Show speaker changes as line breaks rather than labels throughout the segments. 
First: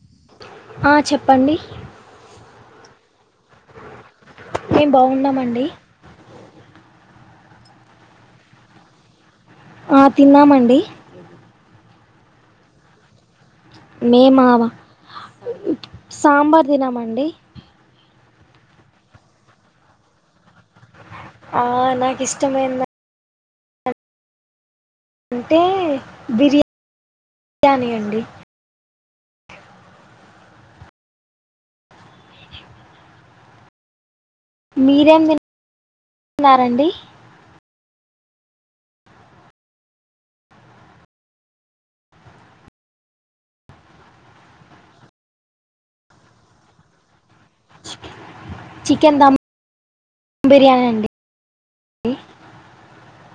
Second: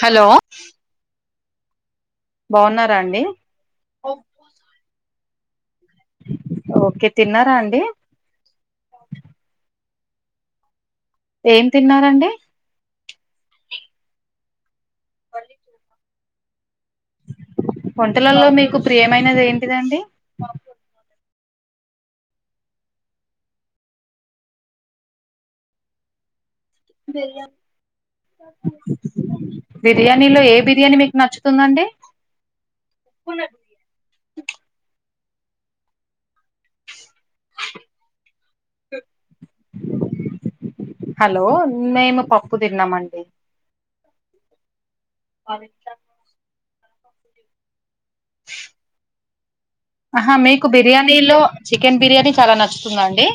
Hello
ఆ, చెప్పండి
బాగున్నారా అండి
మేం బాగున్నామండి
ఓకే తిన్నారా అండి
ఆ తిన్నామండి
ఏం తిన్నారండి
మేమా సాంబార్ తినమండి
పంటలల్లో మీకు ప్రియమైనది ఏంటిదండి
ఆ నాకు ఇష్టమైంది అంటే బిర్యా
బ బిర్యాని ి లో ఏ బిర్యానీ మీకు నచ్చుతుందండి
మీరేం తున్నారండి
హలో మేము పప్పు తిన్నామండి అ
చికెన్ దమ్
ఆహా మీకు
బిర్యానీ అండి
బిర్యానీలో చికెన్ బిర్యానీ చాలా నచ్చుతుందండి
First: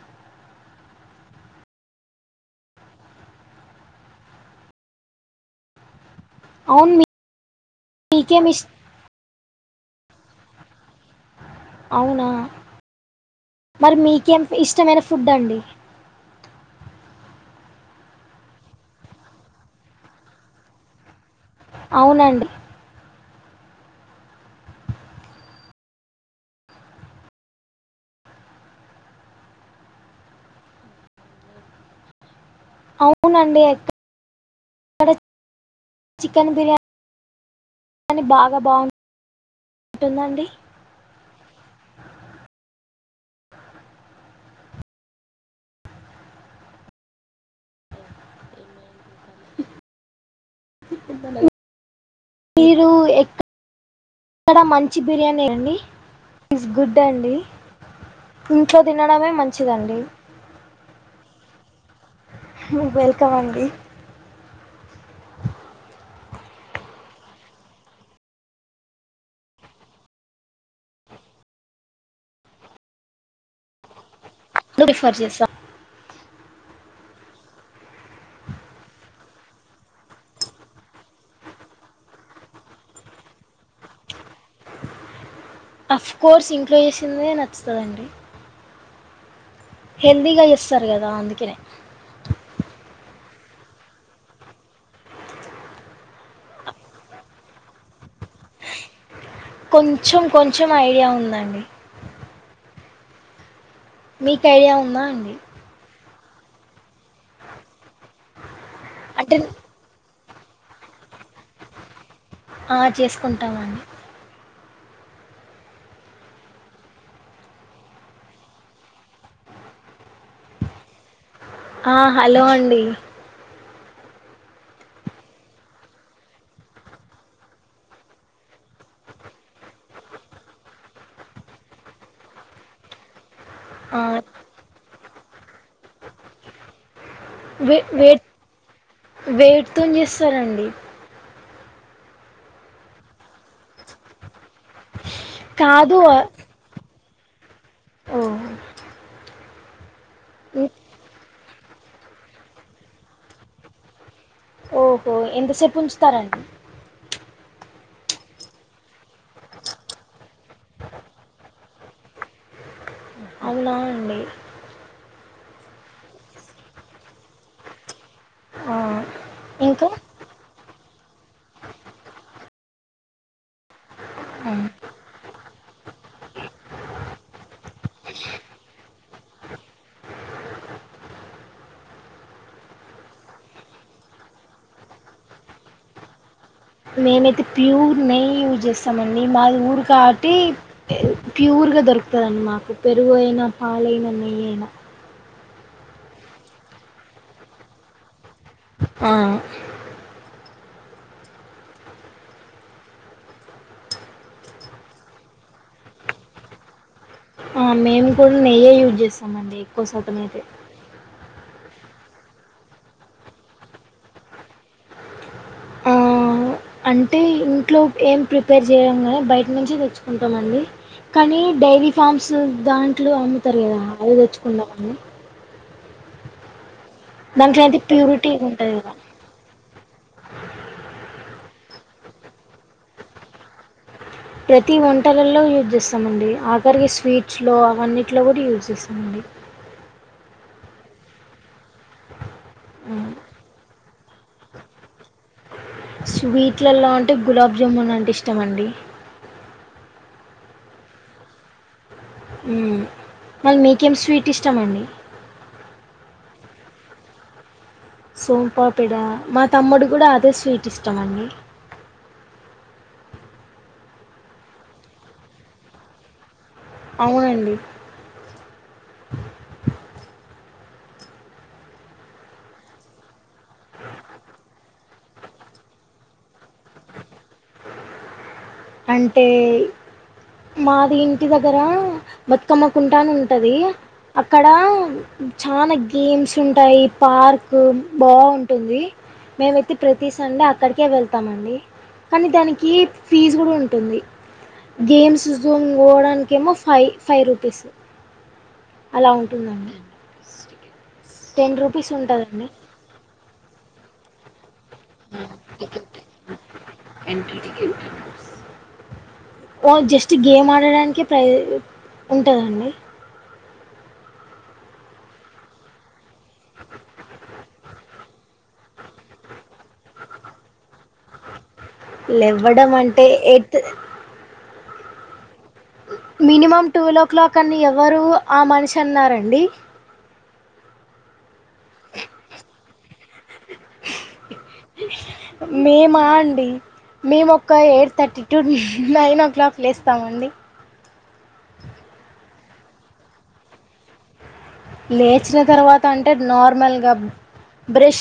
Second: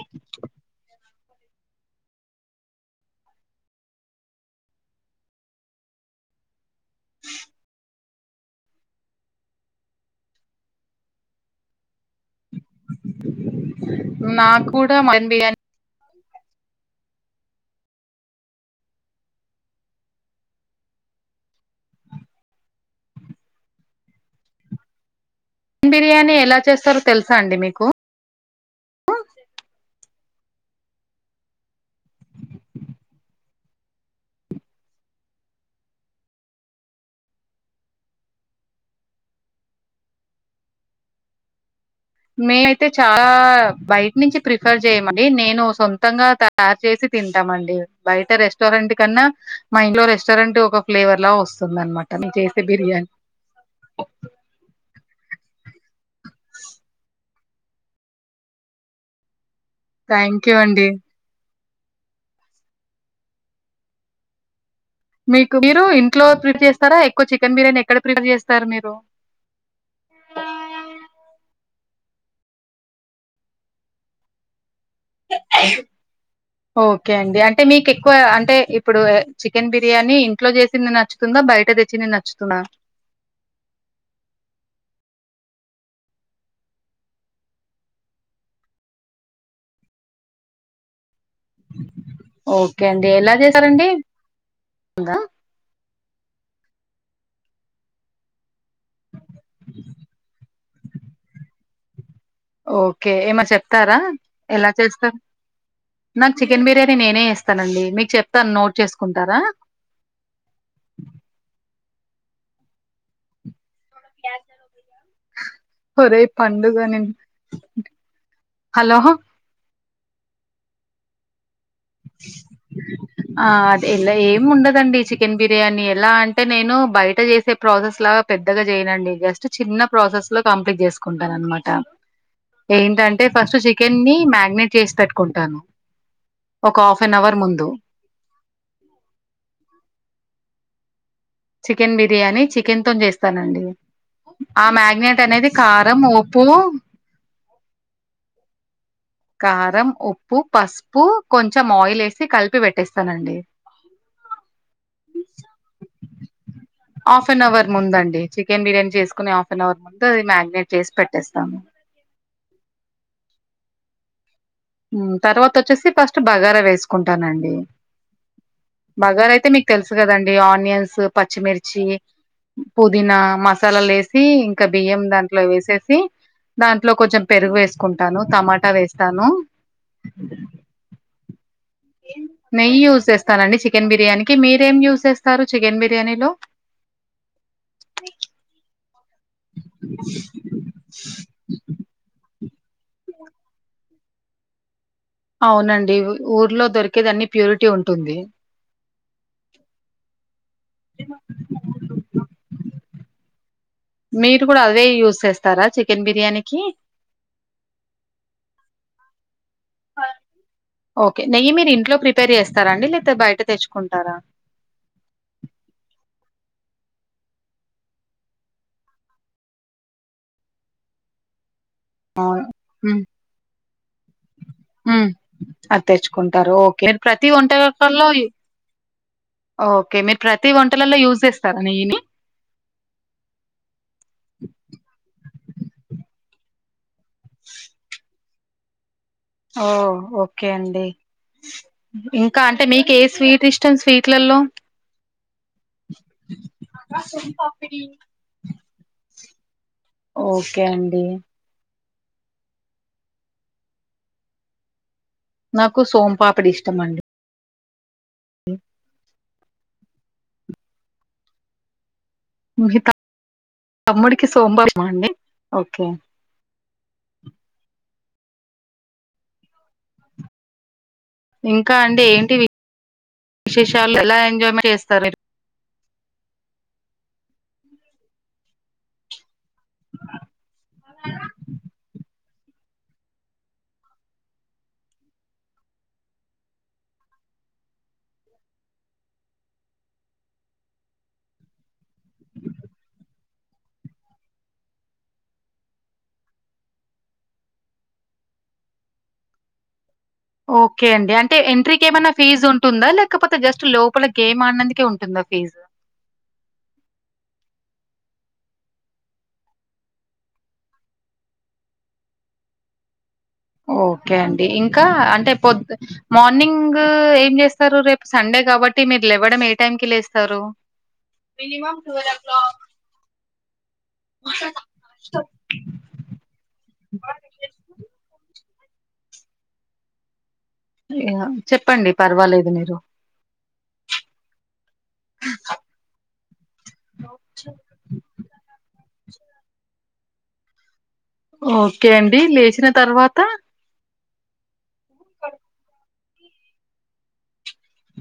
అవున్
హ
ఇకే మిస్ అవునా మరి మీకేం
నాకు కూడా
ఇష్టమైన
మటన్
ఫుడ్ అండి
బిర్యానీ
అవునండి
బిర్యానీ ఎలా చేస్తారో తెలుసా అండి మీకు
అవునండి ఎక్కడ చికెన్ బిర్యా నీ బాగా బాగు ఉంటుందండి
మేమైతే చాలా బయట నుంచి ప్రిఫర్ చేయమండి నేను సొంతంగా తయారు చేసి తింటామండి బయట రెస్టారెంట్ కన్నా మా ఇంట్లో రేస్ సరంటే ఒక ఫ్లేవర్ లా వస్తుంది అనమాట నేన్ చేస్తె బిర్యానీ
డ మంచి బిర్యానీయ అండి స్ గుడ్ అండి ఇంట్లో తినడమే మం
థాంక్ యూ అండి
మీక్ దొరకదండీ అండి
మీకు మీరు ఇంట్లో ప్రిఫేర్ చేస్తారా ఎక్కువ చికెన్ బిర్యానీ ఎక్కడ ప్రిఫేర్ చేస్తారు మీరు ఆ [inaudible]
ప్రిఫర్ చేస్తా
ఓకే అండి అంటే మీకు ఎక్కువ అంటే ఇప్పుడు చికెన్ బిర్యానీ ఇంట్లో చేసింది నచ్చుతుంద బయట తెచ్చింది నచ్చుతుందా
అఫ్ కోర్స్ ఇంట్లో చేసిందే నచ్చుతాదండి హెల్దీగా చేస్తారు కదా అందుకనే
ఓకే అండి ఎలా చేసారండి గా
కొంచెం కొంచెం ఐడియా ఉందండి
ఓకే ఏమ చెప్తారా
మీకు
ఎలా
ఐడియా ఉందా
చేస్తార్
అండి
నాకు చికెన్ బిర్యానీ నేనే ఇస్తానండి మీకు చెప్తాను నోట్
అంటే
చేసుకుంటారా
ఆ చేసుకుంటామ అండి
ఒరే పండుగ నిన్ హలో
ఆ హలో అండి
ఇలా ఏం ఉండదండి చికెన్ బిర్యానీ ఎలా అంటే నేను బయట చేసే ప్రాసెస్ లాగా పెద్దగా చే ండి జస్ట్ చిన్న ప్రాసెస్ లో కంప్లీట్ చేసుకుంటాన అనమాట ఏంటంటే ఫస్ట్ చికెన్
ఆ
ని మ్యారినేట్ చేసి పెట్టుకుంటాను. ఒక హాఫ్ అన్ అవర్ ముందు.
వే వే వేట్తోన్ చేస్తారండి.
చికెన్ బిర్యానీ చికెన్ తోన్ చేస్తానండి ఆ మ్యారినేట్ నేట్ అనేది
కాదు
కారం
ఆ-
ఉప్పు
ఓ
కారం ఉప్పు పసుపు కొంచెం ఆయిల్ వేసి కలిపి పెట్టేస్తానండి. [unintelligible]
ఓహో ఎంతసేపు ఉంచుతారండి
హాఫ్ అన్ అవర్ ముంద అండి చికెన్ బిర్యానీ చేసుకుని హాఫ్ అన్ అవర్ ముందు అది మ్యారినేట్ చేసి పెట్టేస్తాము. [unintelligible]
అవునా అండి
ఉమ్ తర్వాత వచ్చేసి ఫస్ట్ బగారా వేసుకుంటానండి
ఆ
బగార అయితే మీకు
ఇంకా
తెలుసు కదండి ఆనియన్స్ పచ్చిమిర్చి పుదీనా మసాలాలు ఎసి ఇంకా బియ్యం దాంట్లో వేసేసి దాంట్లో కొంచెం పెరుగు వేసుకుంటాను తమాటా వేస్తాను. [unintelligible] నెయ్యి యూజ్ చేస్తానండి చికెన్ బిర్యానీకి మీరేం యూజ్ చేస్తారు చికెన్ బిర్యానీలో
మేముతే ప్యూర్ నెయ్యి యూస్ చేస్తా మడి మాది ఊరి కా ఆటిే ప్యూర్గా దొరుకుతుందండి మాకు పప్పు పెరుగు అయినా పాలైనా నెయ్యి అయినా
అవునండి ఊర్లో దొరికేది అన్ని ప్యూరిటీ ఉంటుంది.
ఆ
[unintelligible] మీరు కూడా అవే యూస్్ చేస్తారా చికెన్ బిర్యానీకి
మేము కూడా నెయ్యే యూజ్ చేస్తామండి ఎక్కువ శాతం అయితే
ఓకే నెయ్యి మీరు ఇంట్లో ప్రిపేర్ చేస్తారాండి లే బయట తెచ్చుకుంటారా
ఆ, అంటే ఇంట్లో ఏం ప్రిపేర్ చేయంగా బయట నుంచి తెచ్చుకుంటామ అండి కానీ డైరీ ఫామ్స్
అవును. హ్మ్.
దాంట్లో అమ్ముతారు కదా అవి తెచ్చుకుందామని
హ్మ్. అది తెచ్చుకుంటారు ఓకే ప్రతి
దాంట్లో అయితే
వంటకాల్లో
ప్యూరిటీ ఉంటుంది కదా
ఓకే మీరు ప్రతి వంటలలో యూస్్ చేస్తార నెయ్యి నీ
ప్రతి వంటలలో యూజ్ చేస్తామండి ఆఖరికి స్వీట్స్ లో అవన్నీ ఫ్లోవర్ యూజ్ చేస్తుంది
ఓ ఓకే అండి ఇంకా అంటే మీకు ఏ స్వీట్ ఇష్టం స్వీట్లలో
స్వీట్లలో అంటే గులాబ్ జాముూన్ అంటే ఇష్టమ అండి
ఓకే అండి
మ్మ్. మళ్ళీ మీకేం స్వీట్ ఇష్టమ అండి
నాకు సోమ్పాపడి ఇష్టం అండి
సోంపాపిడ మా తమ్ముడు కూడా అదే స్వీట్ ఇష్టం అండి
మీ తమ్ముడికి సోమవారం అండి ఓకే
అవునండి
ఇంకా అంటే ఏంటి విశేషాలు ఎలా ఎంజాయ్మెంట్ చేస్తారు
అంటే మాది ఇంటి దగ్గర బతుకమ్మకుంటాను ఉంటది అక్కడ చానాా గేమ్స్ ఉంటాయి పార్క్ బాంటుంది మేమైతే ప్రతి సండ అక్కడికే వెళ్తామ అండి కానీ దానికి ఫీజ కూడా ఉంటుంది గేమ్స్ జోన్ పోవడానికి ఏమో ఫైవ్ ఫైవ్ రూపీస్ అలా ఉంటుందండి
ఓకే అండి అంటే
టెన్
ఎంట్రీకి
రూపీస్
ఏమైనా ఫీజు
ఉంటుందండి
ఉంటుందా లేకపోతే జస్ట్ లోపల గేమ్ ఆనది ే ఉంటుందా ఫీజు
న్స్ ఓ జస్ట్ గేమ్ ఆడడానికే ప్రై ఉంటుందండి
ఓకే అండి ఇంకా అంటే పొద్ మార్నింగ్ ఏం చేస్తారు రేపు సండే కాబట్టి మీరులు ఇవ్వడం ఏ టైం కి లేస్తారు
లేవ్వడం అంటే ఎత్ మినిమం ట్వెల్వ్ ఓ క్లాక్ అని ఎవరు ఆ మనిషి అన్నారంండి
చెప్పండి పర్వాలేదు మీరు
మేము అండి మేము ఒక eight thirty to nine o'clock లేస్తామండి
ఓకే అండి లేచిన తర్వాత
లేచిన తర్వాత అంటే నార్మల్గా బ్రష్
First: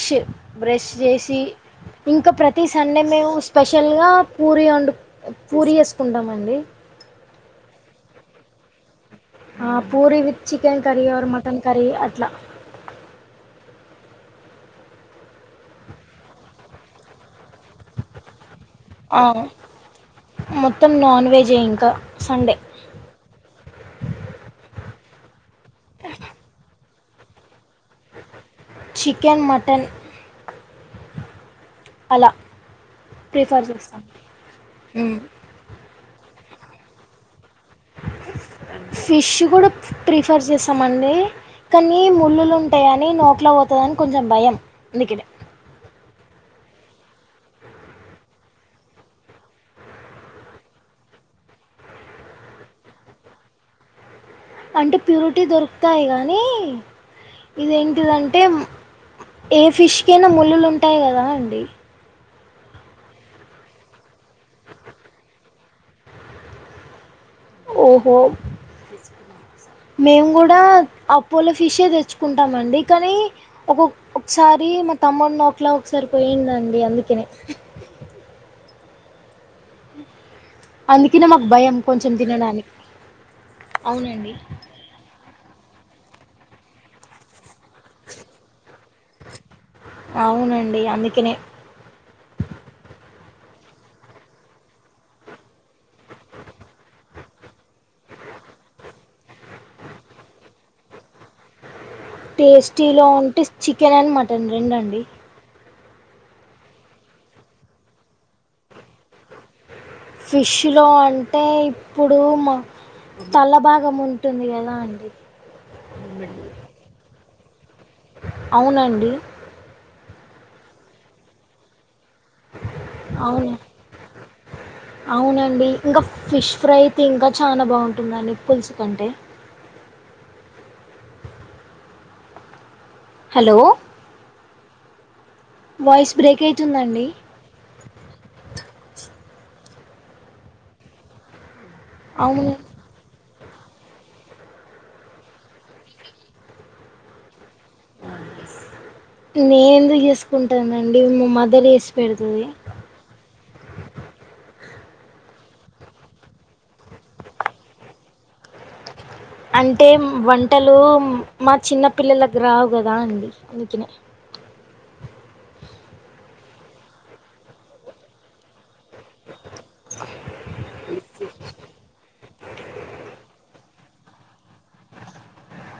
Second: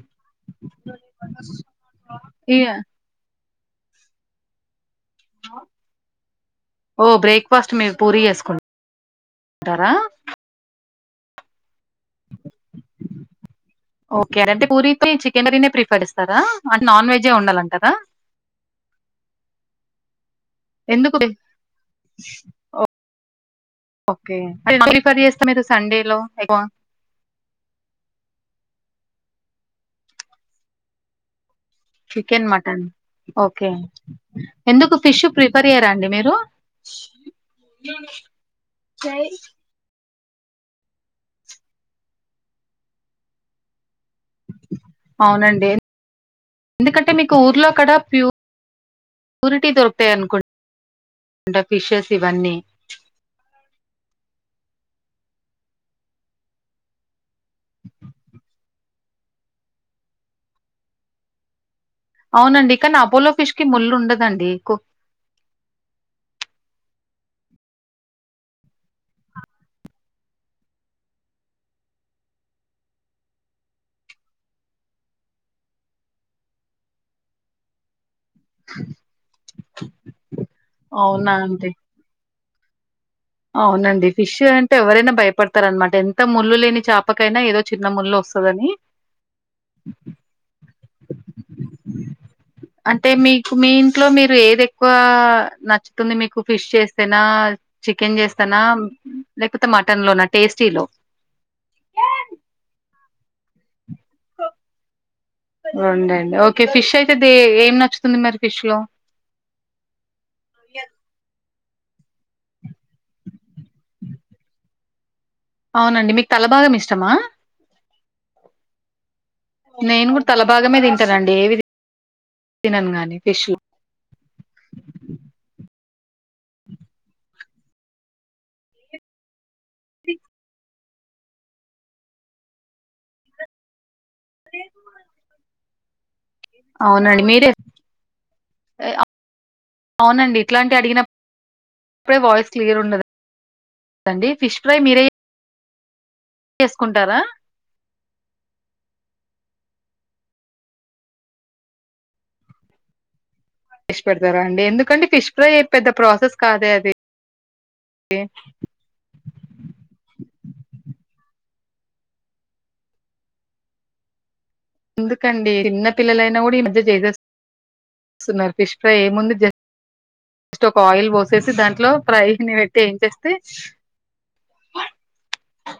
బ్రష్ చేసి ఇంకా ప్రతి
ఇగ
సండే మేము స్పెషల్ గా పూరి వండు పూరి వేసుకుంటామండి
ఫస్ట్ మీేము పూరి చేసుకుంటాం
ఆ puri with chicken curry or mutton curry అట్లా
ఓకే అంటే పూరి కి చికెన్ ర్రీనే ప్రిఫర్ చేస్తారా అంటే నాన్ వెజ్జే ఉండాలంటదా
ఆవు మొత్తం
ఎందుకు బె
నాన్ వెజే ఇంకా సండే
కర్రీ చేస్తాం ఏదో సండే లో ఏదో
చికెన్ మటన్ అలా
చికెన్ మటన్
ప్రిఫర్
ఓకే
చేస్తాం
ఎందుకు ఫిష్ ప్రిఫర్ అయ్యారా అండి మీరు
ఫీష కూడాడు ప్రిఫర్ చేస్తామండి కానీ ముళ్ళులు ఉంటాయని నోట్లో పోతదని కొంచెం భయం దుకనే
అవునండి. ఎందుకంటే మీకు ఊర్లో కడ ప్యూ రిటీ దొరుకుతాయనుకుంట ఫిషెస్ ఇవన్నీ అ
అంటే ప్యూరిటీ దొరుకుతాయి కానీ ఇదిేంటిదంటే మ్ ఏ ఫిష్కైయినా ముళ్ళులు ఉంటాయి కదా అండి
అవునండి కానీ అపోలో ఫిష్ కి ముళ్ళు ఉండదండి కు
ఓహో
అవున
మేము కూడా అపోలో ఫిషె తెచ్చుకుంటామ అండి కానీ ఒకొ ఒకసారి మా తమ్మను నోట్లా ఒకసారిపోయిందండి అందుకనే
[inaudible]
అందుకనే
అవునా
మాకు
అండి
భయం కొంచెం తినడానికి
అవునండి ఫిష్ అంటే ఎవరైనా భయపడుత తారు అనమాట ఎంత ముళ్ళు లేని చేపకైనా ఏదో చిన్న ముళ్ళు వస్తదని
అవునండి అందుకనే
అంటే మీ మీకు ఇంట్లో మీరు ఏది ఎక్కువ నచ్చుతుంది మీకు ఫిష్ చేస్తేనా చికెన్ చేస్తా నా లేకపోతే మటన్ లో టేస్టీ లో
టేస్టీ లో ఉంటే చికెన్ అండ్ మటన్ రెండండి
రొండండి ఓకే ఫిష్ అయితే దే ఏం నచ్చుతుంది మరి ఫిష్ లో
ఫిష్ లో అంటే ఇప్పుడు మా తల్ల భాగం ఉంటుంది కదా అండి
అవునండి మీకు తలభాగం ఇష్టమా
అవునండి
నేను కూడా తలభాగమే తింటానండి ఏవి తినను గాని ఫిష్
అవును అవునండి ఇంకా ఫిష్ ఫ్రై తే ఇంకా చాలా బాగుంటుందండి పులుసు కంటే హలో వాయిస్ బ్రేక్ అయితుందండి
ఏ ఆ అవునండి ఇట్లాంటి అడిగినప్పు ప్పుడే వాయిస్
అవును
క్లియర్ ఉండదు దండి ఫిష్ ఫ్రై మీరే చేసుకుంటారా
అ బస్ నేను ఎందుకు చేసుకుంటానండి మా మదర్ చేసి పెడుతది
చేస్ పెడతారా అండి ఎందుకు ఎందుకండి ఫిష్ ఫ్రై పెద్ద ప్రాసెస్ కాదే అది
అంటే వంటలు మా చిన్న పిల్లలకి రావు కదా అండి అందుకనే
ఎందుకండి చిన్న పిల్లలైనా కూడా ఈ మధ్య చేసేస్తున్నారు ఫిష్ ఫ్రై ఏముంది జ స్ట్ ఒక ఆయిల్ పోసేసి దాంట్లో ఫ్రై ని పెట్టి ఎన్చేస్తే ఆ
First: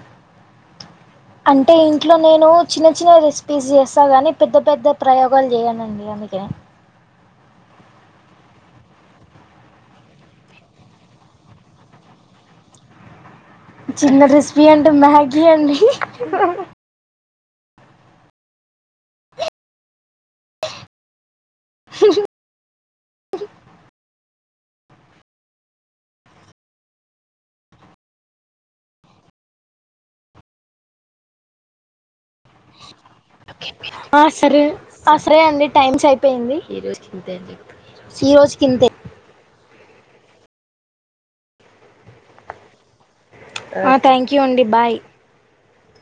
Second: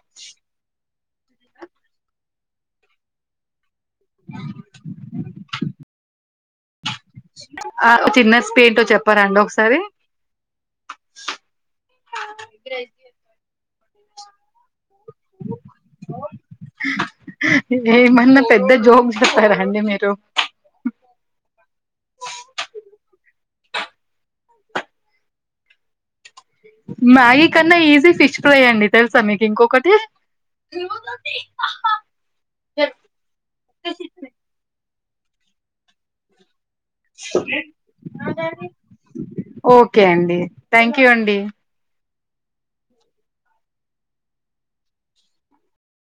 అంటే ఇంట్లో నేను చిన్న చిన్న రెసిపీస్ చేస్తాను ని పెద్ద పెద్ద ప్రయోగాలు చేయనండి అందుకే
ఆ చిన్న స్పయింటో చెప్పారాండి ఒకసారి గ్రజట్
చిన్న క్రిస్పీ అండి మ్యాగ అండి
ఏమన్నా పెద్ద జోక్ చెప్పారాండి మీరు
హ
మ్యాగీ కన్నా ఈజీ ఫిష్ ఫ్రై అండి తెలుసా మీకు ఇంకొకటి ర
ఆ సరే ఆ సరే అండి టైమ్స్ అయిపోయింది హరోజ్ కంద హీరోజ్కిింద
ఓకే అండి థ్యాంక్ యూ అండి
ఆ థ్యాంక్ యూ అండి బాయ్